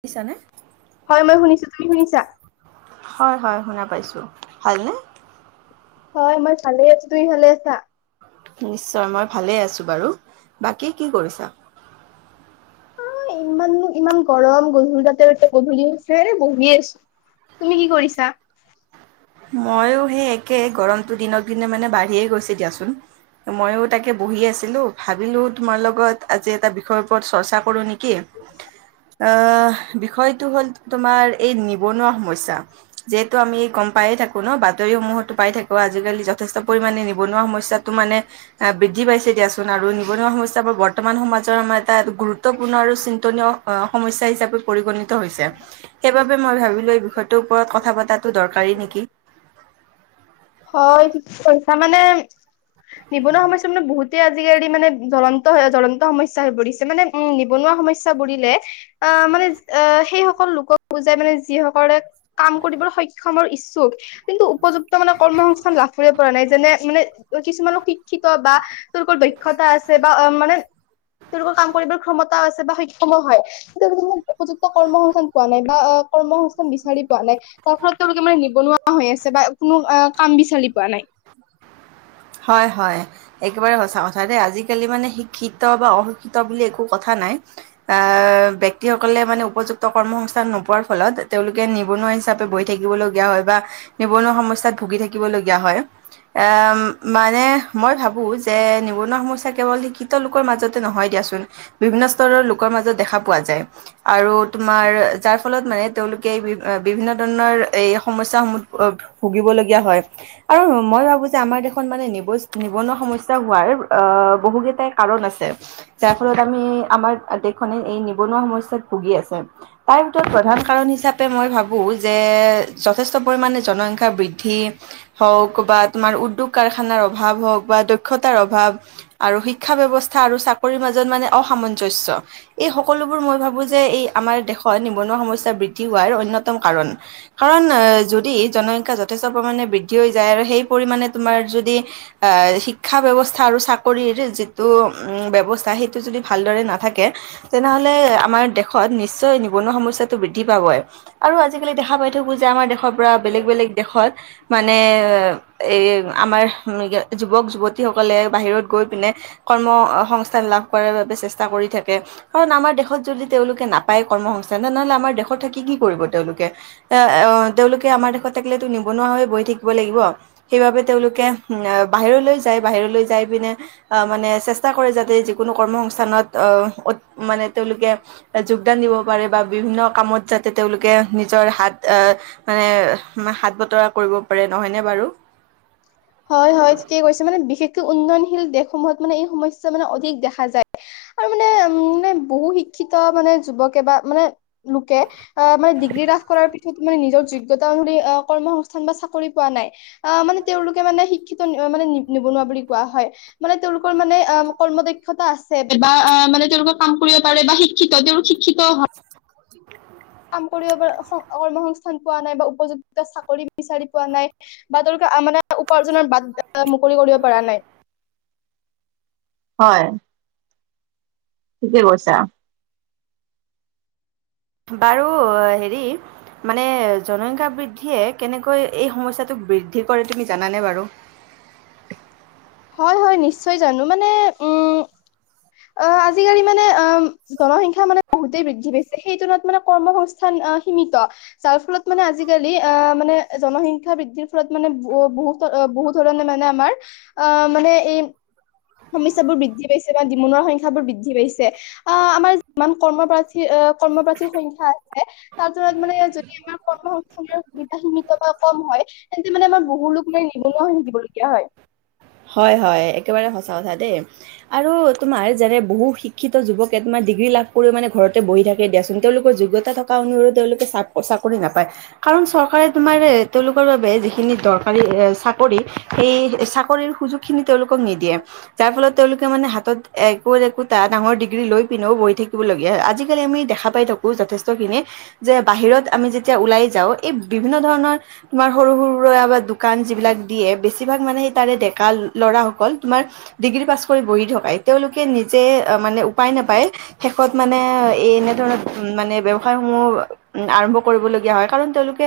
শুনিছানে? হয় মই শুনিছো, তুমি শুনিছা? হয়, হয় শুনা পাইছোঁ, ভালনে? হয় মই ভালে আছো, তুমি ভালে আছা? নিশ্চয়, মই ভালে আছো বাৰু, বাকী কি কৰিছা? ইমান নো ইমান গৰম, গধুল তাতে গধূলি হৈছে এনেই বহি আছো। তুমি কি কৰিছা? মইয়ো সেই একে, গৰমটো দিনক দিনে মানে বাঢ়িয়ে গৈছে দিয়াচোন। মইও তাকে বহি আছিলো, ভাবিলো তোমাৰ লগত আজি এটা বিষয়ৰ ওপৰত চৰ্চা কৰো নি? কি? অহ বিষয় টো হল, তোমাৰ এই নিবনুৱা সমস্যা, যিহেতু আমি গম পায়ে থাকো ন', বাতৰিসমূহতো পাই থাকো, আজিকালি যথেষ্ট পৰিমানে নিবনুৱা সমস্যাটো মানে বৃদ্ধি পাইছে দিয়াচোন আৰু নিবনুৱা সমস্যাবোৰ বৰ্তমান সমাজৰ আমাৰ এটা গুৰুত্বপূৰ্ণ আৰু চিন্তনীয় অ', সমস্যা হিচাপে পৰিগণিত হৈছে, সেইবাবে মই ভাবিলো এই বিষয়টোৰ ওপৰত কথা পতাটো দৰকাৰী নেক কি? হয়, ঠিক কৈছা মানে, নিবনুৱা সমস্যা মানে বহুত আজিকালি মানে, জ্বলন্ত, জ্বলন্ত সমস্যা হৈ পৰিছে, মানে উম, নিবনুৱা সমস্যা বুলিলে আহ, মানে, অ', সেইসকল লোকক বুজাই মানে, যিসকলে কাম কৰিবলৈ সক্ষমৰ ইচ্ছুক, কিন্তু উপযুক্ত মানে কৰ্মসংস্থান লাভ কৰিব পৰা নাই, যেনে মানে কিছুমানক শিক্ষিত বা তেওঁলোকৰ দক্ষতা আছে বা অ', মানে, তেওঁলোকৰ কাম কৰিবৰ ক্ষমতা আছে বা সক্ষমো হয়, তাতে [unintelligible] উপযুক্ত কৰ্ম সংস্থান পোৱা নাই বা কৰ্ম সংস্থান বিচাৰি পোৱা নাই, যাৰ ফলত তেওঁলোকে মানে নিবনুৱা হৈ আছে বা কোনো আহ কাম বিচাৰি পোৱা নাই। হয়, হয়। একেবাৰে সঁচা কথা দেই, আজিকালি মানে শিক্ষিত বা অশিক্ষিত বুলি একো কথা নাই। আহ, ব্যক্তিসকলে মানে উপযুক্ত কৰ্মসস্থান নোপোৱাৰ ফলত, তেওঁলোকে নিবনুৱা হিচাপ পে বহি থাকিব লগীয়া হয় বা নিবনুৱা সমসস্যাত ভুগি থাকিব লগগীয়া হয় এ। মানে মই ভাবোঁ যে, নিবনুৱা সমস্যা কেৱল শিক্ষিত লোকৰ মাজতে নহয় দিয়াচোন। বিভিন্ন স্তৰৰ লোকৰ মাজত দেখা পোৱা যায়। আৰু তোমাৰ যাৰ ফলত মানে, তেওঁলোকে এই বিভিন্ন ধৰণৰ এই সমস্যাসমূহ ভুগিবলৈ হয় আৰু মই ভাবো যে আমাৰ দেশ দেশখন মানে নিব নিবনুৱা সমস্যা হোৱাৰ আহ বহু কেইটাই কাৰণ আছে। যাৰ ফলত আমি আমাৰ দেশখনে এই নিবনুৱা সমস্যাত ভুগি আছে। তাৰে ভিতৰত প্ৰধান কাৰণ হিচাপে মই ভাব, [unintelligible] যথেষ্ট পৰিমাণে জনসংখ্যা বৃদ্ধি হওঁক বা তোমাৰ উদ্যোগ কাৰখানাৰ অভাৱ হওঁক বা দক্ষতাৰ অভাৱ। আৰু শিক্ষা ব্যৱস্থা আৰু চাকৰিৰ মাজত মানে অসামঞ্জস্য়। এই সকলোবোৰ মই ভাবো যে এই আমাৰ দেশত নিবনুৱা সমস্যা বৃদ্ধি হোৱাৰ অন্যতম, কাৰণ, কাৰণ যদি জনসংখ্যা যথেষ্ট পৰিমাণে বৃদ্ধি হৈ যায় আৰু সেই পৰিমাণে, তোমাৰ যদি, আহ শিক্ষা ব্যৱস্থা আৰু চাকৰিৰ যিটো ব্যৱস্থা সেইটো যদি ভালদৰে নাথাকে, তেনেহলে আমাৰ দেশত নিশ্চয় নিবনুৱা সমস্যাটো বৃদ্ধি পাবই। আৰু আজিকালি দেখা পাই থাকো যে আমাৰ দেশৰ, পৰা বেলেগ বেলেগ দেশত মানে এ, আমাৰ যুৱক যুৱতীসকলে বাহিৰত গৈ পিনে, কৰ্ম সংস্থান লাভ কৰাৰ বাবে চেষ্টা কৰি থাকে। কাৰণ আমাৰ দেশত যদি তেওঁলোকে নাপায় কৰ্ম সংস্থান তেনেহলে আমাৰ দেশত থাকি কি কৰিব তেওঁলোকে। এ আহ তেওঁলোকে আমাৰ দেশত থাকিলেতো নিবনুৱা হৈ বৈ থাকিব লাগিব, সেইবাবে, তেওঁলোকে বাহিৰলৈ যায়। বাহিৰলৈ যাই পিনে, আহ মানে চেষ্টা কৰে যাতে যিকোনো কৰ্ম সংস্থানত আহ মানে তেওঁলোকে, যোগদান দিব পাৰে বা বিভিন্ন কামত যাতে তেওঁলোকে নিজৰ হাত, মানে হাত বতৰা কৰিব পাৰে নহয়নে বাৰু? হয় ঠিকে কৈছে মানে বিশেষকৈ উন্নয়নশীল দেশসমূহত এই সমস্যা মানে অধিক দেখা যায়। আৰু মানে উম মানে [inaudible] বহু শিক্ষিত মানে যুৱকে, বা মানে লোকে অঁ মানে ডিগ্ৰী লাভ কৰাৰ পি ছত মানে নিজৰ যোগ্যতা অনুসৰি কৰ্মসস্থান বা চাকৰি পোৱা নাই। আহ মানে তেওঁলোকে মানে শিক্ষিত মানে নিবনুৱা বুলি কোৱা হয়। মানে তেওঁলোকৰ মানে অঁ কৰ্ম দক্ষতা আছে। বা অঁ মানে তেওঁলোকৰ কাম কৰিব পাৰে বা শিক্ষিত তেওঁলোক শিক্ষিত হয়। [inaudible] কাম কৰিব পৰা কৰ্মসস্থান পোৱা নাই বা উপযুক্ত চাকৰি বিচাৰি পোৱা নাই। বা তেওঁলোকে মানে উপাৰ্জনৰ বাত মুকলি কৰিব পৰা নাই। হয়। থিকে কৈছা। বাৰু হেৰি? মানে জনসংখ্যা বৃদ্ধিয়ে কেনেকৈ এই সমস্যটোক বৃদ্ধি কৰে তুমি জানানে বাৰু? হয় হয় নিশ্চয় জানো। মানে উম, অঁ আজিকালি মানে অঁ জনসংখ্যা মানে, বহুতেই বৃদ্ধি পাইছে, সেইটোনত মানে কৰ্মসস্থান আহ সীমিত। যাৰ ফলত মানে আজিকালি আহ মানে জনসংখ্যা বৃদ্ধিৰ ফলত মানে ব বহুত, বহুত ধৰণে মানে আমাৰ অ মানে এই সমস্যাবোৰ বৃদ্ধি পাইছে বা নিমনুৱাৰ সংখ্যা বোৰ বৃদ্ধি পাইছে। আহ আমাৰ যিমান কৰ্মপাৰ্থী আহ কৰ্মপাৰ্থীৰ সংখ্যা আছে। তাৰতলত মানে যদি আমাৰ কৰ্ম সংস্থাপন সুবিধা সীমিত বা কম হয়। তেন্তে মানে আমাৰ বহু লোক মানে নিবনুৱা হৈ থাকিব লগীয়া হয়। হয় হয় একেবাৰে সঁচা কথা দেই। আৰু তোমাৰ যেনে বহু শিক্ষিত যুৱকে তোমাৰ ডিগ্ৰী লাভ কৰিও মানে ঘৰতে বহি থাকে দিয়াচোন তেওঁলোকৰ যোগ্য তা থকা অনুসৰি তেওঁলোকে চা চাকৰি নাপায়। কাৰণ চৰকাৰে তোমাৰ তেওঁলোকৰ বাবে যিখিনি দৰকাৰী এ চাকৰি সেই চাকৰি সুযোগখিনি তেওঁলোকক নিদিয়ে। যাৰ ফলত তেওঁলোকে মানে হাতত একো একোটা ডাঙৰ ডিগ্ৰী লৈ পিনেও বহি থাকিবলগীয়া আজিকালি আমি দেখা পাই থাকো যথেষ্টখিনি, যে বাহিৰত আমি যেতিয়া ওলাই যাওঁ এই বিভিন্ন ধৰণৰ তোমাৰ সৰু সৰুৰা দোকান যিবিলাক দিয়ে বেছিভাগ মানে সেই তাৰে ডে ল'ৰাসকল, তোমাৰ ডিগ্ৰী পাছ কৰি বহি থকা। তেওঁলোকে নিজে মানে উপাই নাপাই শেষত মানে এ এনেধৰণৰ উ মানে ব্যৱসায় সমূহ উ আৰম্ভ কৰিবলগীয়া হয়। কাৰণ তেওঁলোকে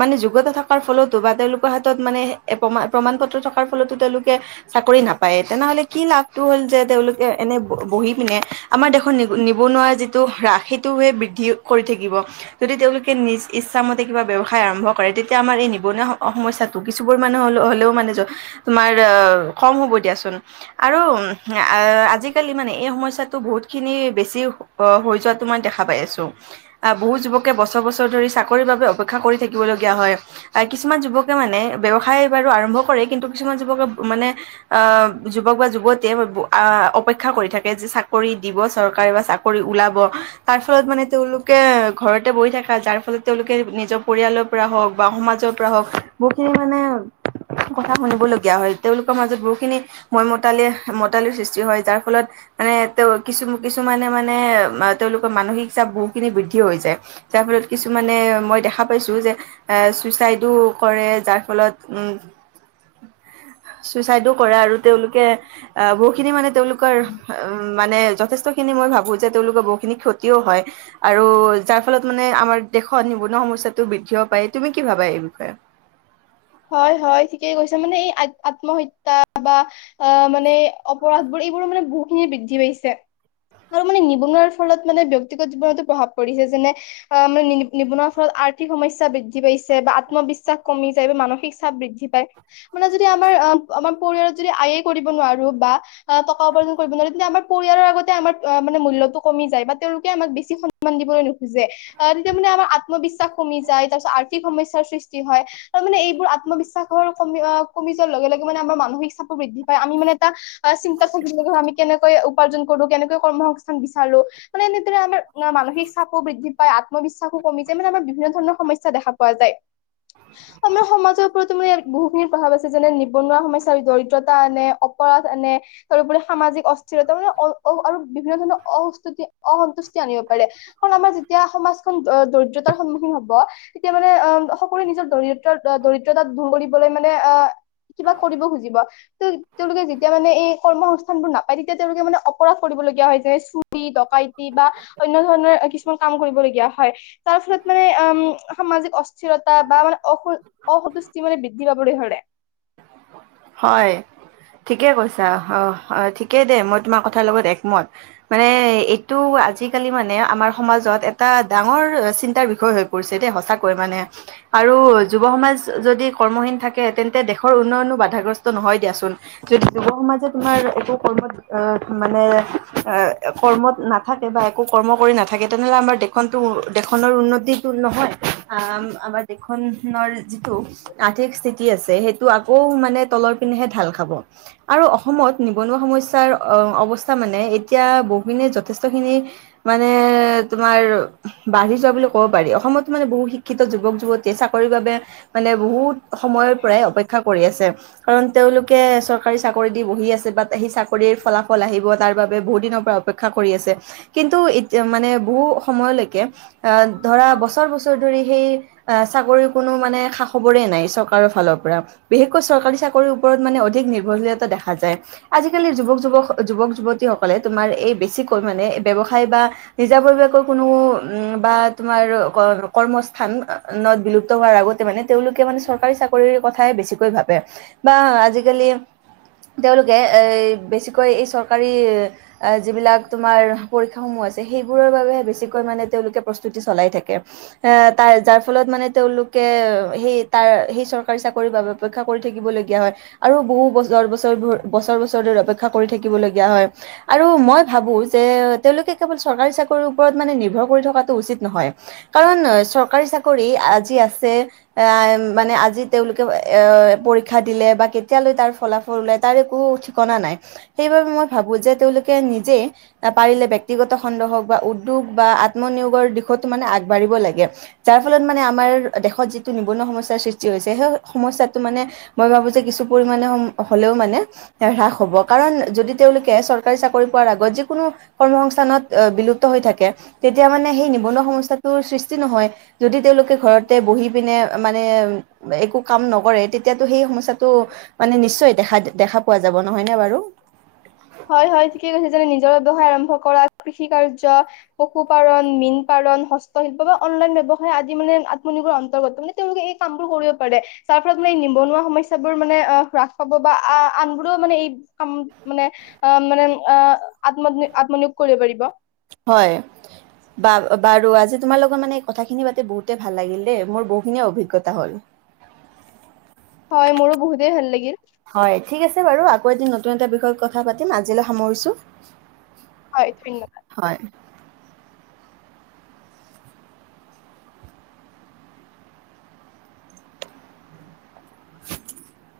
মানে যোগ্যতা থকাৰ ফলতো বা তেওঁলোকৰ হাতত মানে প্ৰ প্ৰমাণ পত্ৰ থকাৰ ফলতো তেওঁলোকে চাকৰি নাপায়, তেনেহ'লে কি লাভটো হ'ল যে তেওঁলোকে এনে বহি পিনে আমাৰ দেশত নি নিবনুৱা যিটো হ্ৰাস সেইটোৱে বৃদ্ধি কৰি থাকিব। যদি তেওঁলোকে নিজ ইচ্ছামতে কিবা ব্যয়ৱসায় আৰম্ভ কৰে তেতিয়া আমাৰ এই নিবনুৱা সমস্যা কিছুবোৰ মানুহ হ'লেও মানে তোমাৰ অঁ কম হ'ব দিয়াচোন। আৰু এ আজিকালি মানে এই সমস্যাটো বহুত খিনি বেছি অ হৈ যোৱাটো মই দেখা পাই আছোঁ। বহুত যুৱকে বছৰ বছৰ ধৰি চাকৰিৰ বাবে অপেক্ষা কৰি থাকিব লগীয়া হয়, আহ কিছুমান যুৱকে মানে ব্যৱসায় বাৰু আৰম্ভ কৰে, কিন্তু কিছুমান যুৱকে মানে আহ যুৱক বা যুৱতীয়ে আহ অপেক্ষা কৰি থাকে যে চাকৰি দিব চৰকাৰে বা চা কৰি ওলাব তাৰ ফলত মানে তেওঁলোকে ঘৰতে বহি থাকে যাৰ ফলত তেওঁলোকে নি জৰ পৰিয়ালৰ পৰা হওক বা সমাজৰ পৰা হওক মানে বহুখিনি মানে কথা শুনিবলগীয়া হয়। তেওঁলোকৰ মাজত বহুখিনি মই মতালি মতালিৰ সৃষ্টি হয় যাৰ ফলত মানে তেওঁ কিছু কিছুমানে মানে তেওঁলোকৰ মানসিক চাপ বহুত খিনি বৃদ্ধি হৈ যায়। যাৰ ফলত কিছুমানে মই দেখা পাইছো যে এ চুইচাইডো কৰে যাৰ ফলত উম চুইচাইডো কৰে আৰু তেওঁলোকে আহ বহুখিনি মানে তেওঁলোকৰ উম মানে যথেষ্ট খিনি মই ভাব বোঁ যে তেওঁলোকৰ বহুতখিনি ক্ষতিও হয় আৰু যাৰ ফলত মানে আমাৰ দেশত নিব নোৱা সমস্যাটো বৃদ্ধি হ'ব পাৰে তুমি কি ভাবা এই বিষয়ে হয় হয় ঠিকেই কৈছা মানে এই আ আত্মহত্যা বা আহ মানে অপৰাধবোৰ এইবোৰ মানে বহুখিনি বৃদ্ধি পাইছে। আৰু মানে নিবনুৱাৰ ফলত মানে ব্যক্তিগত জীৱনতো প্ৰভাৱ পৰিছে যেনে অ মানে নি নিবনুৱা ফলত আ আৰ্থিক সমস্যা বৃদ্ধি পাইছে বা আত্মবিশ্বাস কমি যায় বা মানসিক চাপ বৃদ্ধি পায়। মানে যদি আমাৰ আমাৰ পৰিয়ালত যদি আয়ে কৰিব নোৱাৰো বা অ টকা উপাৰ্জন কৰিব নোৱাৰে তেতিয়া আমাৰ পৰিয়ালৰ আগতে আমাৰ মানে মুল্যটো কমি যায় বা তেওঁলোকে আমাক বেছি স ন্মান দিবলৈ নোখোজে। আহ তেতিয়া মানে আমাৰ আত্মবিশ্বাস কমি যায়, তাৰপিছত আৰ্থিক সমস্যাৰ সৃষ্টি হয়। তাৰ মানে এইবোৰ আত্মবিশ্বাসৰ কমি কমি যোৱাৰ লগে লগে মানে আমাৰ মানসিক চাপো বৃদ্ধি পায় আমি মানে চিন্তাত থাকিব লগা হয় আমি কেনেকৈ উপাৰ্জন কৰো, কেনেকৈ কৰ্মসস্থান বিচাৰো। মানে এনেদৰে আমাৰ না মানসিক চাপো বৃদ্ধি পায়, আত্মবিশ্বাসো কমি যায়, মানে আমাৰ বিভিন্ন ধ ৰনৰ সমস্যা দেখা পোৱা যায়। আমাৰ সমাজৰ ওপৰতো মানে বহুখিনি প্ৰভাৱ আছে যেনে নিবনুৱা সমস্যাৰ দৰিদ্ৰতা আনে, অপৰাধ আনে তাৰউপৰি সামাজিক অস্থিৰতা মানে অ আৰু বিভিন্ন ধৰণৰ অস্তুতি অসন্তুষ্টি আনিব পাৰে কাৰণ আমাৰ যেতিয়া সমাজখন দ দৰিদ্ৰতাৰ সন্মুখীন হ'ব। তেতিয়া মানে অ সকলোৱে নিজৰ দৰিদ্ৰ দৰিদ্ৰতাত দূৰ কৰিবলৈ মানে আহ কিবা কৰিব খুজিব। ত তেওঁলোকে যেতিয়া মানে এই কৰ্মসস্থান বোৰ নাপায় তেতিয়া তেওঁলোকে মানে অপৰাধ কৰিবলগীয়া হয় যাই চু ৰী, ডকাইতি বা অন্য ধৰণৰ কিছুমান কাম কৰিবলগীয়া হয় তাৰ ফলত মানে। আ সামাজিক অস্থিৰতা বা মানে অ অসন্তুষ্টি মানে বৃদ্ধি পাবলৈ ধৰে। হয়। ঠিকে কৈছা অ অ ঠিকে দে, মই তোমাৰ কথাৰ লগত একমত। মানে এইটো আজিকালি মানে আমাৰ সমাজত এটা ডাঙৰ চিন্তাৰ বিষয় হৈ পৰিছে দেই সঁচাকৈ মানে আৰু যুৱ সমাজ যদি কৰ্মহীন থাকে তেন্তে দেশ ৰ উন্নয়নো বাধাগ্ৰস্ত নহয় দিয়াচোন। যদি যুৱ সমাজে তোমাৰ একো কৰ্মত আহ মানে এ কৰ্মত না থাকে বা একো কৰ্ম কৰি নাথ থাকে তেনেহ'লে আমাৰ দেশ দেশখনৰ উন্নতিটো নহয় আমাৰ দেশখনৰ যিটো আৰ্থিক স্থিতি আছে সেইটো আকৌ মানে তলৰ পিনেহে ঢাল খাব। আৰু অসমত নিবনুৱা সমস্যাৰ অৱস্থা মানে এতিয়া বহুখিনিয়ে যথেষ্টখিনি মানে তোমাৰ বাঢ়ি যোৱা বুলি ক'ব পাৰি, অসমতো মানে বহু শিক্ষিত যুৱক-যুৱ তী চাকৰিৰ বাবে মানে বহুত সময়ৰ পৰাই অপেক্ষা কৰি আছে। কাৰণ তেওঁলোকে চৰকাৰী চাকৰি দি বহি আছে বাত সেই চাকৰিৰ ফলাফল আহিব তাৰ বাবে বহুত দিনৰ পৰা অপেক্ষা কৰি আছে কিন্তু এতি মানে বহু সময়লৈকে আহ ধৰা বছৰ বছৰ ধৰি সেই চাকৰিৰ কোনো মানে খা খবৰে নাই চৰকাৰৰ ফালৰ পৰা। বিশেষকৈ চৰকাৰী চাকৰিৰ ওপৰত মানে অধিক নিৰ্ভৰশীলতা দেখা যায়। আজিকালি যুৱক যুৱক যুৱক যুৱতীসকলে তোমাৰ এই বেছিকৈ মানে ব্য্ৱসায় বা। আজিকালি যুৱক যুৱক যুৱক-যুৱতীসকলে তোমাৰ এই বেছিকৈ মানে ব্যৱসায় বা নিজা ববিয়াকৈ কোনো উম বা তোমাৰ কৰ কৰ্ম স্থান- নত বিলুপ্ত হোৱাৰ আগতে মানে তেওঁলোকে মানে চৰকাৰী চাকৰিৰ কথাই বেছিকৈ ভাবে। বা আজিকালি তেওঁলোকে এই বেছিকৈ এই চৰকাৰী- এ যিবিলাক তোমাৰ পৰীক্ষাসমূহ আছে। সেইবোৰৰ বাবেহে বেছিকৈ মানে তেওঁলোকে প্ৰস্তুতি চলাই থাকে। এ তাৰ যাৰ ফলত মানে তেওঁলোকে সেই তাৰ সেই চৰকাৰী চাকৰিৰ বাবে- অপেক্ষা কৰি থাকিবলগীয়া হয়। আৰু বহু বছৰ বছৰ বছৰ বছৰ ধৰি অপেক্ষা কৰি থাকিবলগীয়া হয়। আৰু মই ভাবো যে তেওঁলোকে কেৱল চৰকাৰী চাকৰিৰ ওপৰত মানে নিৰ্ভৰ কৰি থকাটো উচিত নহয়। কাৰণ চৰকাৰী চাকৰি আজি আছে এ মানে আজি তেওঁলোকে- পৰীক্ষা দিলে বা কেতিয়ালৈ তাৰ ফলাফল ওলায় তাৰ একো ঠিকনা নাই। সেইবাবে মই ভাবো যে তেওঁলোকে নিজেই এ পাৰিলে ব্যক্তিগত বা উদ্যোগ বা আত- ত্মনিয়োগৰ দিশতো মানে আগবাঢ়িব লাগে, যাৰ ফলত মানে আমাৰ দেশত যিটো নিৱনুৱা সমস্যাৰ সৃচ- টি হৈছে, সেই সমস্যাটো মানে- মই ভাবো যে কিছু পৰিমণে হলেও মানে হ্ৰাস হব, কাৰণ যদি তেওঁলোকে চৰ- কাৰী চাকৰি পোৱাৰ আগত যিকোনো কৰ্ম সংস্থানত বিলুপ্ত হৈ থাকে- তেতিয়া মানে সেই নিবনুৱা সমস্যাটোৰ সৃষ্টি নহয়। যদি তেওঁলোকে ঘৰতে বহি পিনে মানে এই- কাম নকৰে তেতিয়াতো সেই সমস্যাটো মানে নিশ্চয় দেখা দেখা পোৱা যাব নহয় নে বাৰু? হয় হয় ঠিকে কৈছে যেনে, নিজৰ ব্যৱসায় আৰম্ভ কৰা কৃষি কাৰ্য- পশুপালন, মীন পালন, হস- শিল্প বা অনলাইন ব্যৱসায় আজি মানে আতনিৰ্ভৰ অন্তৰ্গত, মানে তেওঁলোক এই কামবোৰ কৰি- তাৰ ফলত মানে নিবনুৱা সমস্যা বোৰ মানে অ হ্ৰাস পাব বা আহ আনবোৰো মানে এই- কাম মানে অঁ মানে অঁহ আত্মনিয়োগ আত্মনিয়োগ কৰিব পাৰিব। হয়। বা বাৰু আজি তোমাৰ লগত মানে এই কথাখিনি পাতি বহুতে ভাল লাগিল দেই মোৰ বহুখিনি অভি্জ্ঞতা হ'ল। হয়, মোৰো বহুতেই ভাল লাগিল। হয় ঠিক আছে বাৰু, আকৌ এদিন নতুন এটা বিষয়ত কথা পাতিম আজিলৈ সামৰিছো। হয়, ধন্যবাদ। হয়। [inaudible]